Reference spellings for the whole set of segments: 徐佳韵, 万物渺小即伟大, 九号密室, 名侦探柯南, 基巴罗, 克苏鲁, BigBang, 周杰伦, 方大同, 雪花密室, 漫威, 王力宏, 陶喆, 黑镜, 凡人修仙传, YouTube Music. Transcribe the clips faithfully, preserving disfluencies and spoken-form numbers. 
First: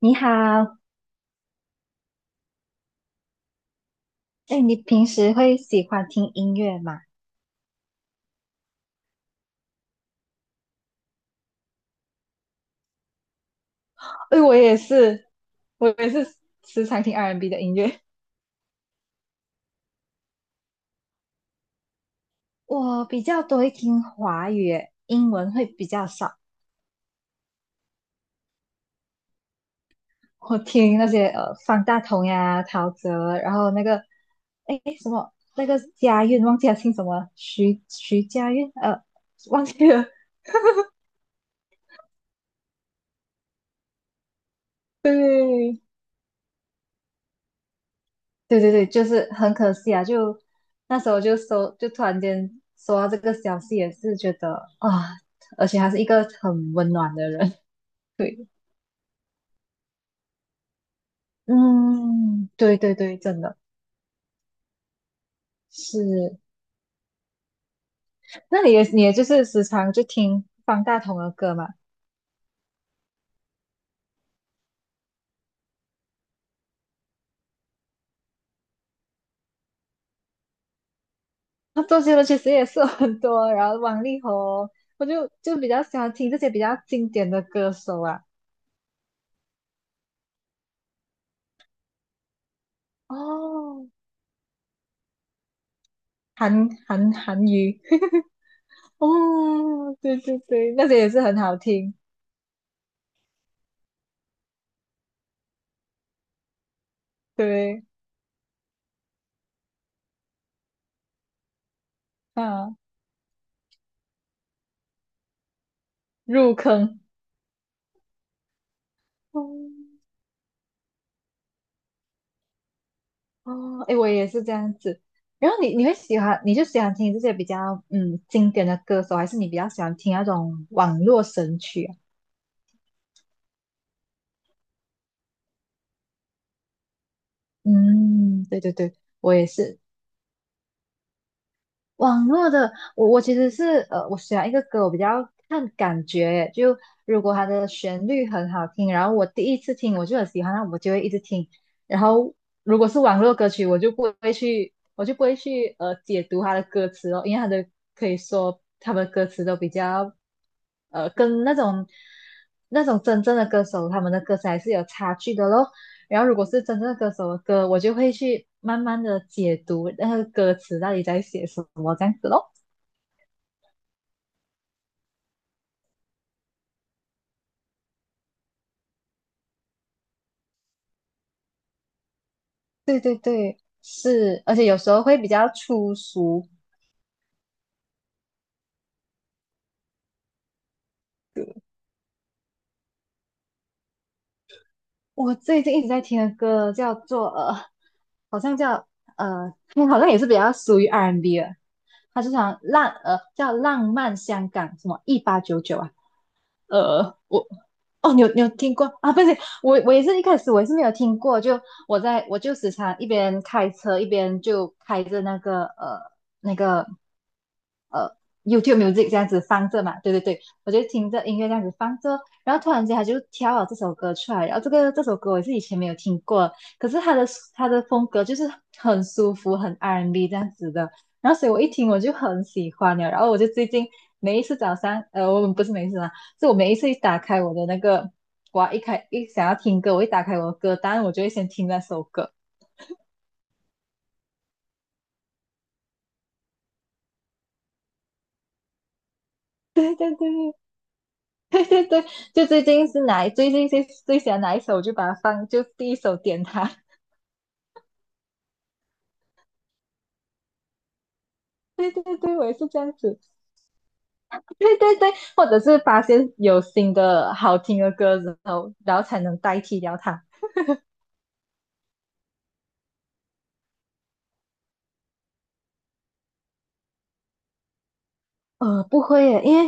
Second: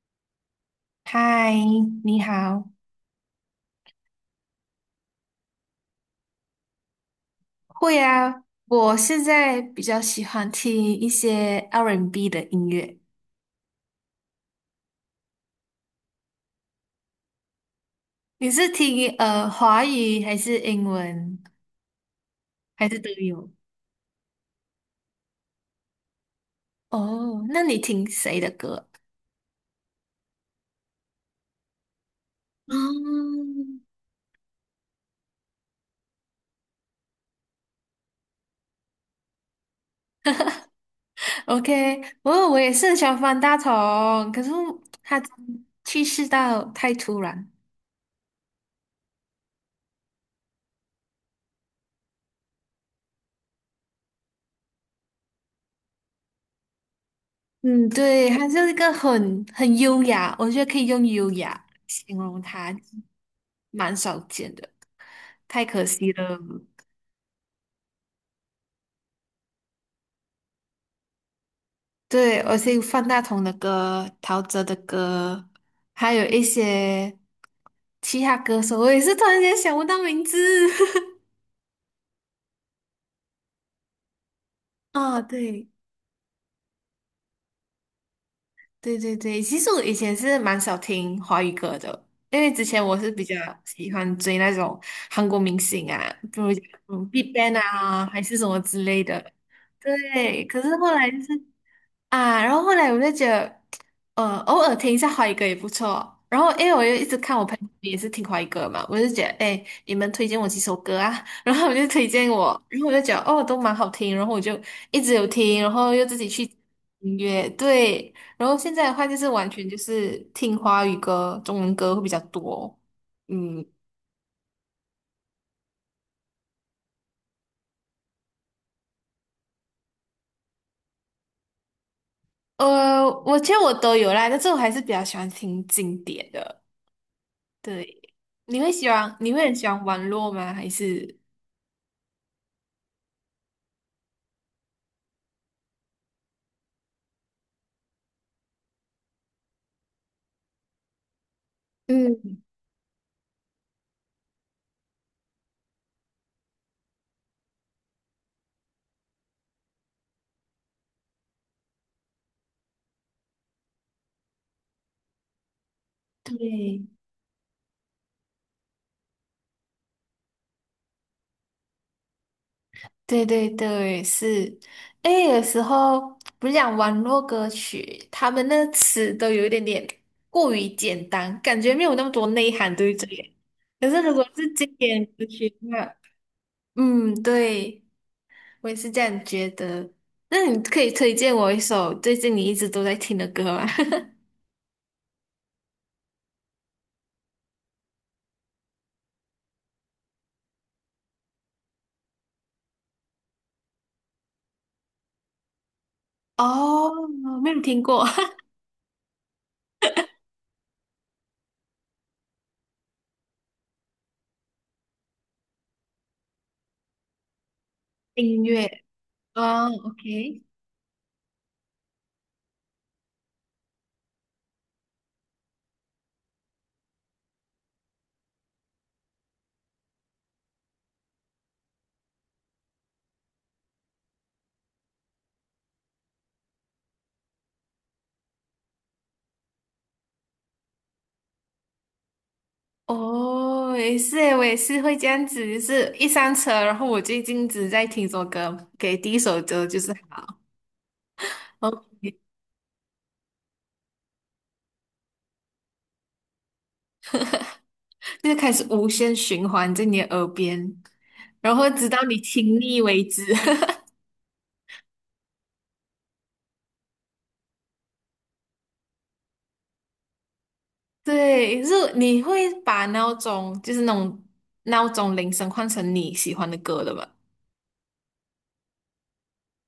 你好，嗨，你好。哎，你平时会喜欢听音乐吗？会啊，我现在比较喜欢听一些 R and B and B 的音乐。哎，我也是，我也是时常听 R&B 的音乐。你是听呃华语还是英文还是我都比较有？多会听华语耶，英文会比较少。哦，那你听谁的歌？我听那些呃方大同呀、陶喆，然后嗯那个哎什么那个佳韵，忘记了姓什么，徐徐佳韵，呃，忘记了。，OK，我我也是很喜欢方大同，可是 他对，去世到太突然。对对对，就是很可惜啊！就那时候就收，就突然间收到这个消息，也是觉得啊，而且他是一个很温暖的人。嗯，对，对，他就是一个很很优雅，我觉得可以用优雅形容嗯，他，对对对，真的蛮少见的，太可惜了。是。那你也你也就是时常就听方大同的歌嘛？对，而且有范大同的歌、陶喆的歌，还有一些其他歌手，我也是突然间想不到名字。那周杰伦其实也是有很多，然后王力宏，我啊。就就比对。较喜欢听这些比较经典的歌手啊。对对对，其实我以前是蛮少听华语歌的，因为之前我是比较哦，喜欢追那种韩国明星啊，比如讲韩嗯 韩韩 BigBang 语，啊，还 是什么之类的。哦，对对对，可对，是那后些也来就是是很好听。啊，然后后来我就觉得，呃，偶尔听一下华语歌也不错。然后因为我又一直看我朋友对，也是听华语歌嘛，我就觉得，哎，你们推荐我几首歌啊？然后我就推荐我，啊，然后我就觉得，哦，都蛮好听。然后我就一直有听，然后又自己去入坑，音乐，对。然后现在的话就是完全就嗯，是听华语歌、中文歌会比较多。嗯，哦，哎，我也是这样子。然后你你会喜欢，你就喜欢听这些比较嗯经典的歌手，还是你比较喜欢听那种网络神曲啊？呃，我其实我都有啦，但是我还是比较喜欢听经典的。对，嗯，你对会对喜对，欢，你我会也很喜是。欢网络吗？还是？网络的，我我其实是呃，我选一个歌，我比较看感觉，就如果它的旋律很好听，然后我第一次听我就很喜欢，那我就会一直听。然后嗯，如果是网络歌曲，我就不会去，我就不会去呃解读它的歌词哦，因为它的可以说他们的歌词都比较呃跟那种那种真正的歌手他们的歌词还是有差距的咯。然后如果是真对，正的歌手的歌，我就会去慢慢的解读那个歌词到底在写什么这样子咯。对对对，是。哎，有时候不是讲网络歌曲，他们那词都有一点点过于简单，感觉没有那么多内涵，对对不对对？对，可是如果是，是而且经有时候典会歌比较曲的话，粗俗。嗯，对，我也是这样觉得。那你可以推荐我一首最近你一直都在听的歌吗？我最近一直在听的歌叫做呃，好像叫，嗯好像也是比较属于 R&B 的，它就像浪呃叫浪漫香港什么一八九九啊，哦，呃，我没有听过 哦，你有你有听过啊？不是，我我也是一开始我也是没有听过，就我在我就时常一边开车一边就开着那个呃那个呃 音乐。YouTube Music 这样子放哦着嘛，对对对，，OK。我就听着音乐这样子放着，然后突然间他就挑了这首歌出来，然后这个这首歌我是以前没有听过，可是他的他的风格就是很舒服，很 R&B 这样子的，然后所以我一听我就很喜欢了，然后我就最近每一次早上，呃，我们不是每一次啊，是我每一次一打开我的那个，我一开一想要听歌，我一打开我的歌单，我就会先听那首歌，哦，也是诶，我也是会这样子，就是一上车，然后我最近只在听首歌，给第一首歌就是对对好，对。对然后对对，就最近是哪最近最最喜欢哪一首，我就把它放，就第一首点它。就开始无限循环在你的耳边，然后 直对到对你对，我也听是这腻样为子。止。对对对，或者是发现有新的好听的歌之后，然后才能代替掉它。对，就是你会把闹钟，就是那种闹钟铃声换成你喜欢的歌的吧？呃，不会耶，因为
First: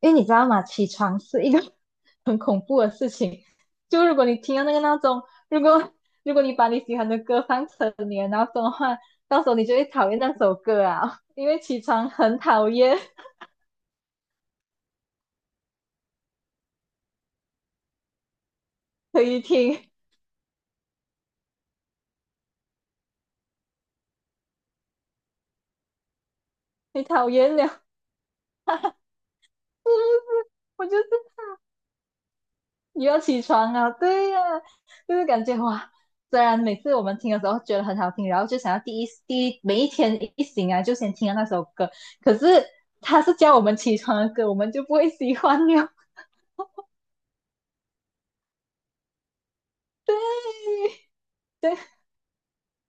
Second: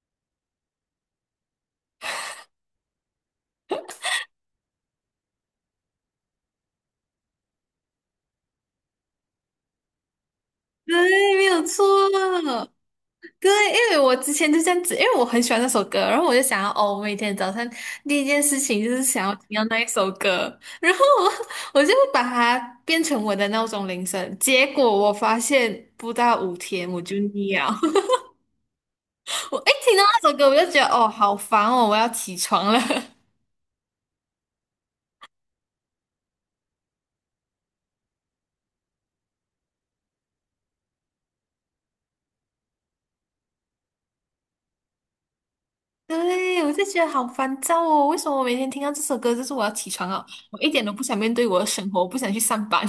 因为你知道吗？起床是一个 很恐怖的事情。就如果你听到那个闹钟，如果如果你把你喜欢的歌放成你的闹钟的话，到时候你就会讨厌那首歌 啊，对，没因为有起错。床很讨厌，对，因为我之前就这样子，因为我很喜欢那首歌，然后我就想要，哦，我每天早上第一件事情就是可想要以听到那一听，首歌，然后我我就把它变成我的闹钟铃声。结果我发现不到五天 我你就讨腻厌了，了。我一听到那首歌我就觉我得，就哦，是好烦哦，我要起床了。你 要起床啊，对呀、就是感觉哇，虽然每次我们听的时候觉得很好听，然后就想要第一第一每一天一醒来就先听到那首歌，可是他是叫我们起床的歌，我们就不会喜欢了。对，我就觉得好烦躁哦，为什么我每天听到这首歌就是我要起床了？我一对，点都不想面对我的对，生活，我不想去上班。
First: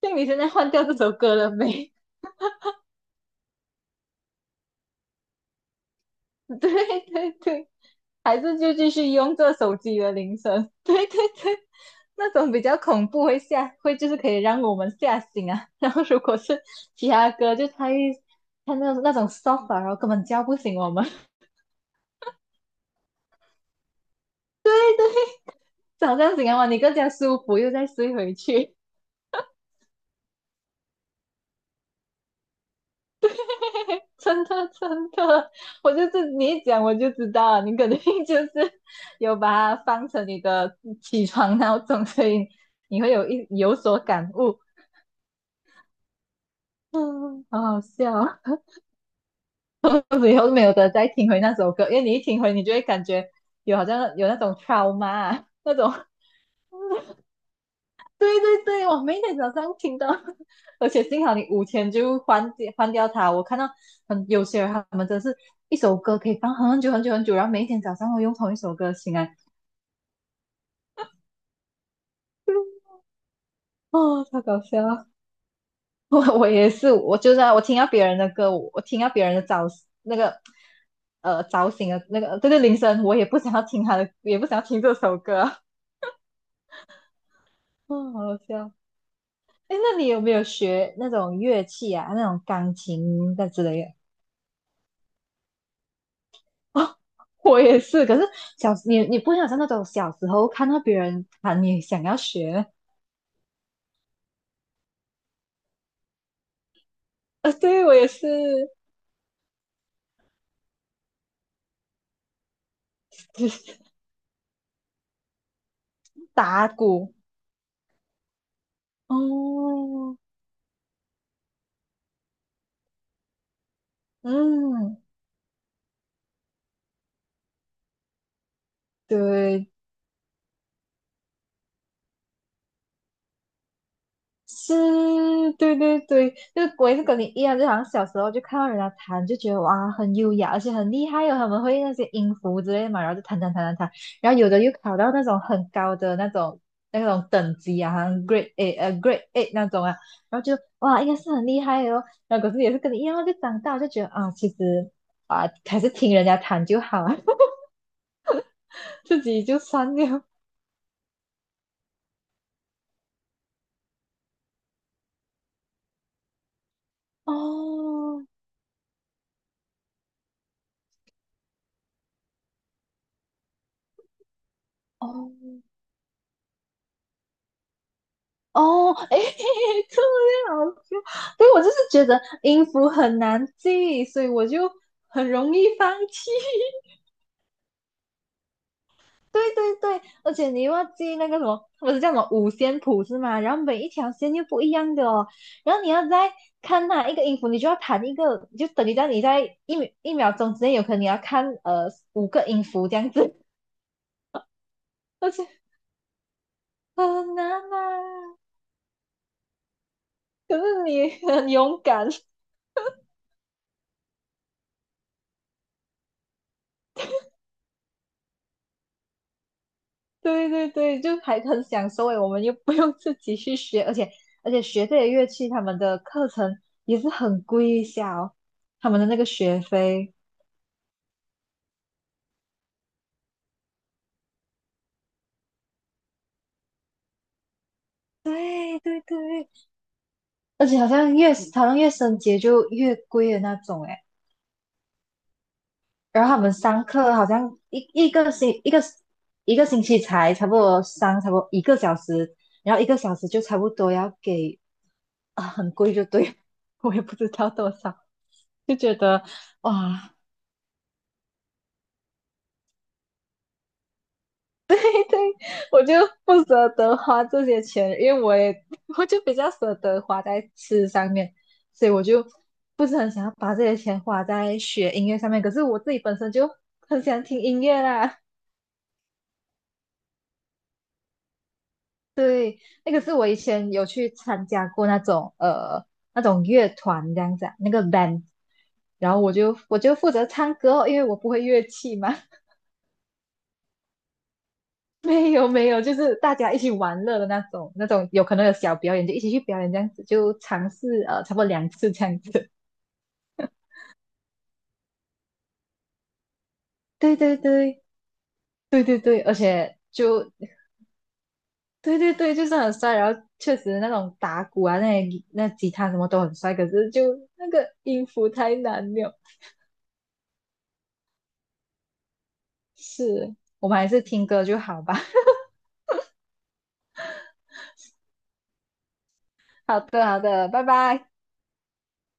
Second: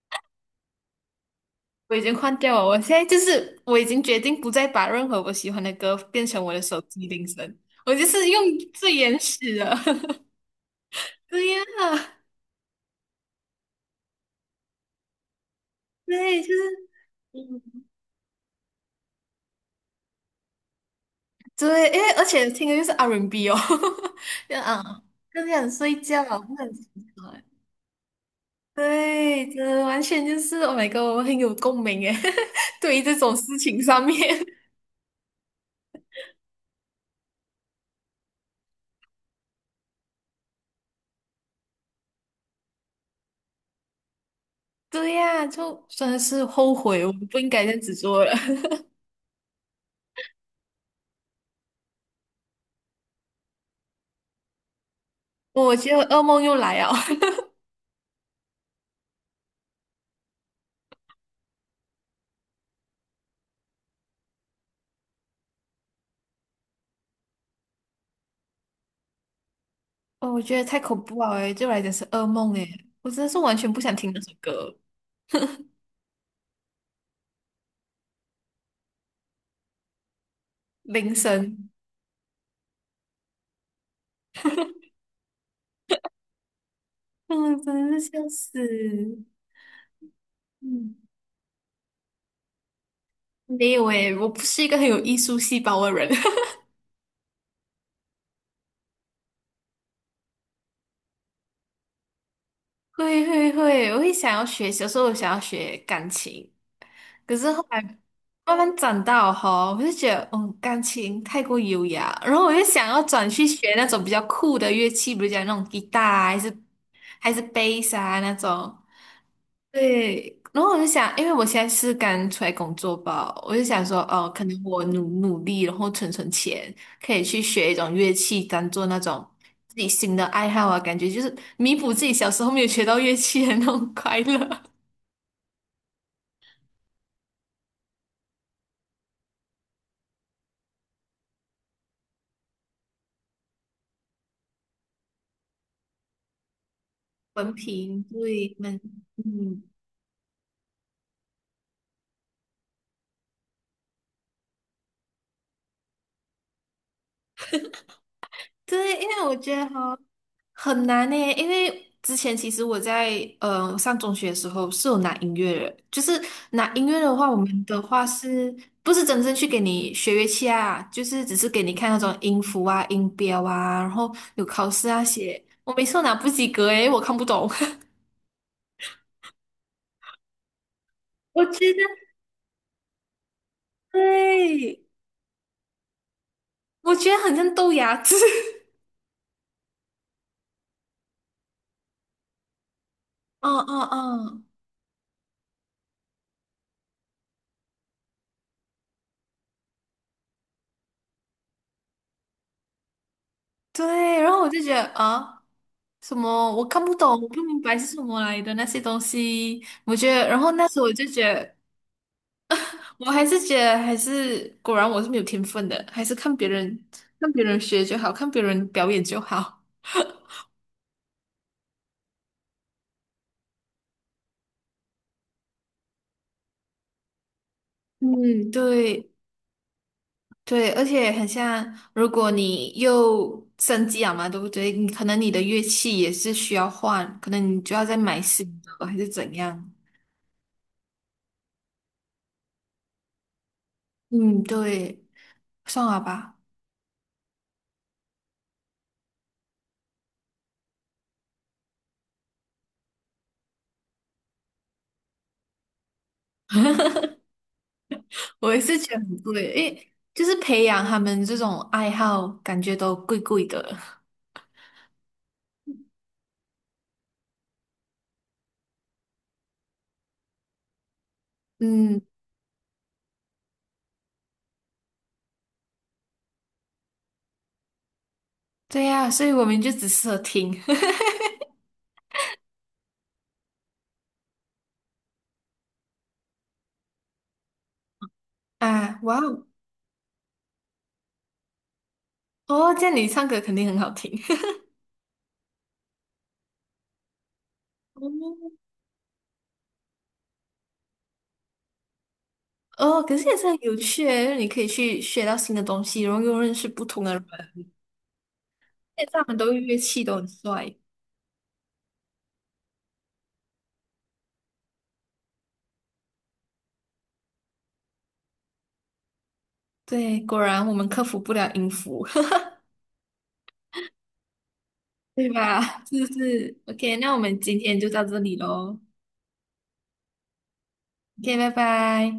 像你现在换掉这首歌了没？我已经换掉了，我现在就是我已经决定不再把任何我喜欢的歌变成我 的手对机铃对声，对，我就是还用是就继最续原用这始手的。机的 铃声，对对对对，呀，那种比较恐怖会吓，会就是可以让我们吓醒啊。然后如果对，就是是其他歌，就嗯，太他那那种 soft，啊然后根本叫不醒我们，对，因为而且听的就是 R and B 哦，就啊，更想 睡早觉，上醒来不哇，想你起更加床。舒服，又再睡回去。对，真的完全就是 Oh my God，我很有共鸣耶，对于这种事情上面，真的真的，我就是你一讲我就知道了，你肯定 就是有把它放成你的起床闹钟，所以你会有一有所感悟。对呀，就真的是后悔，我不嗯，应好该这好样子笑做了，啊。我以后没有得再听回那首歌，因为你一听回，你就会感觉有好像有那种 t r 那我种。觉得 噩梦又来了。对对对，我每天早上听到，而且幸好你五天就换掉换掉它。我看到很有些人他们真是一首歌可以放很久很久很久，然后每一天早上会用同一首歌醒来，哦，我觉得太恐怖了诶，对我来讲是噩梦诶，我真的是完全不想听那哦，首太搞歌，笑了。我我也是，我就是啊我听到别人的歌，我我听到别人的早那个铃呃早声，醒的那个这个铃声，我也不想要听他的，也不想要听这首歌。嗯，真的是哦，好笑好死。笑。哎，那你有没有嗯，学那种乐器啊？那种钢琴的之没类有的？诶，我不是一个很有艺术细胞的人。哦，我也是，可是小你你不会有像那种小时候看到别人弹，你想要学？会会会，我会想要学，小时候我想要学钢琴，可是呃，后来对，我也是，慢慢长大哈，我就觉得，嗯，钢琴太过优雅，然后我就想要 转去就学是那种比较酷的乐器，比如讲那种吉他啊，还是打鼓。还是贝斯啊那种。哦，对，然后我就想，因为我现在是刚出来工作吧，我就想说，哦，可能我嗯，努努力，然后存存钱，可以去学一种乐器，当做那种对，自己新的爱好啊，感觉就是弥补自己小时候没有学到乐器的那种快乐。是，对对对，就我也是跟你一样，就好像小时候就看到人家弹，就觉得哇很优雅，而且很厉害哦，他们会那些音符之类的嘛，然后就弹弹弹弹弹，然后有的又考到那种很高的那种那种文等级啊，好凭，像 g r e a 对，t A 们，呃 g r e a t A 嗯，那种啊，然后就哇应该是很厉害的哦，然后可是也是跟你一样，就长大就觉得啊其实啊还是听人家弹就好啊，对，因自为我己觉就得算哈。了很难呢，因为之前其实我在呃上中学的时候是有拿音乐的，就是拿音乐的话，我们的话哦是不是真正去给你学乐器啊？就是只是给你看那种音符啊、音标啊，然后有考试啊哦。写。我每次都拿不及格诶，我看不懂。哦，哎，这样好笑。我所以我就觉是得觉得音符很难记，所以我就对，很容易放弃。我觉得很像豆芽子。对对对，而且你又要记那个什么，不是叫什么五线谱是吗？然嗯后嗯每一条线又嗯，不一样的哦，然后你要再看哪一个音符，你就要弹一个，就等于在你在一秒一秒钟之内，有可能你要看呃五个音符这样子，对。然后我就觉得 而啊。且什么我看不懂，我很不难明白是什么啊。来的那些东西，我觉得，然后可那时是候我就你觉很得勇敢。我还是觉得还是果然我是没有天分的，还是看别人看别人学就好，看别人表演就好。对对对，就还很享受诶，我们又 不用自己去学，而且而且学这些乐器，他们的课程也是很贵一下哦，嗯，他们的对那个学费。对，而且很像，如果你又升级了嘛，对不对？你可能你的乐器也是需要换，可能你就要再买新对的，还对是怎对，样？而且好像越好像越升级就越贵的那种诶，嗯，对，算了然后吧，他们上课好像一一个星一个一个星期才差不多上差不多一个小时，然后一个小时就差不多要给啊很贵就对了，我也不知道多少，我也就是觉觉得很得贵，诶，哇 就是培养他们这种爱好，感觉都贵贵的。对我就不舍得花这些钱，因为我也我就比较舍得花在吃上面，所以嗯，我就不是很想要把这些钱花在学音乐上面。可是我自己本身就很喜欢听音乐啦，对呀，所以我们就只适合听 那个是我以前有去参加过那种呃那种乐团这样子啊那个 band，啊，然哇后我哦。就我就负责唱歌哦因为我不会乐器嘛，哦，这样你唱歌肯定很好听。没有没有，就是大家一起玩乐的那种，那种有可能有小 表演就一起去表演这样子，就尝试呃差不多两次这样子。哦，哦，可是也是很有趣诶，就是你可以去学到新的东西，然后又认识不同的对人。对对对对现在对，他而们都乐且器都很就帅，对对对，就是很帅，然后确实那种打鼓啊，那些那吉他什么都很帅，可是就那个音符太难了。对，果然我们克服不了音符。是，我们还是听歌就好吧。对 吧？是不是？OK，那我们今天就到这里喽。好的好的，拜拜。OK，拜拜。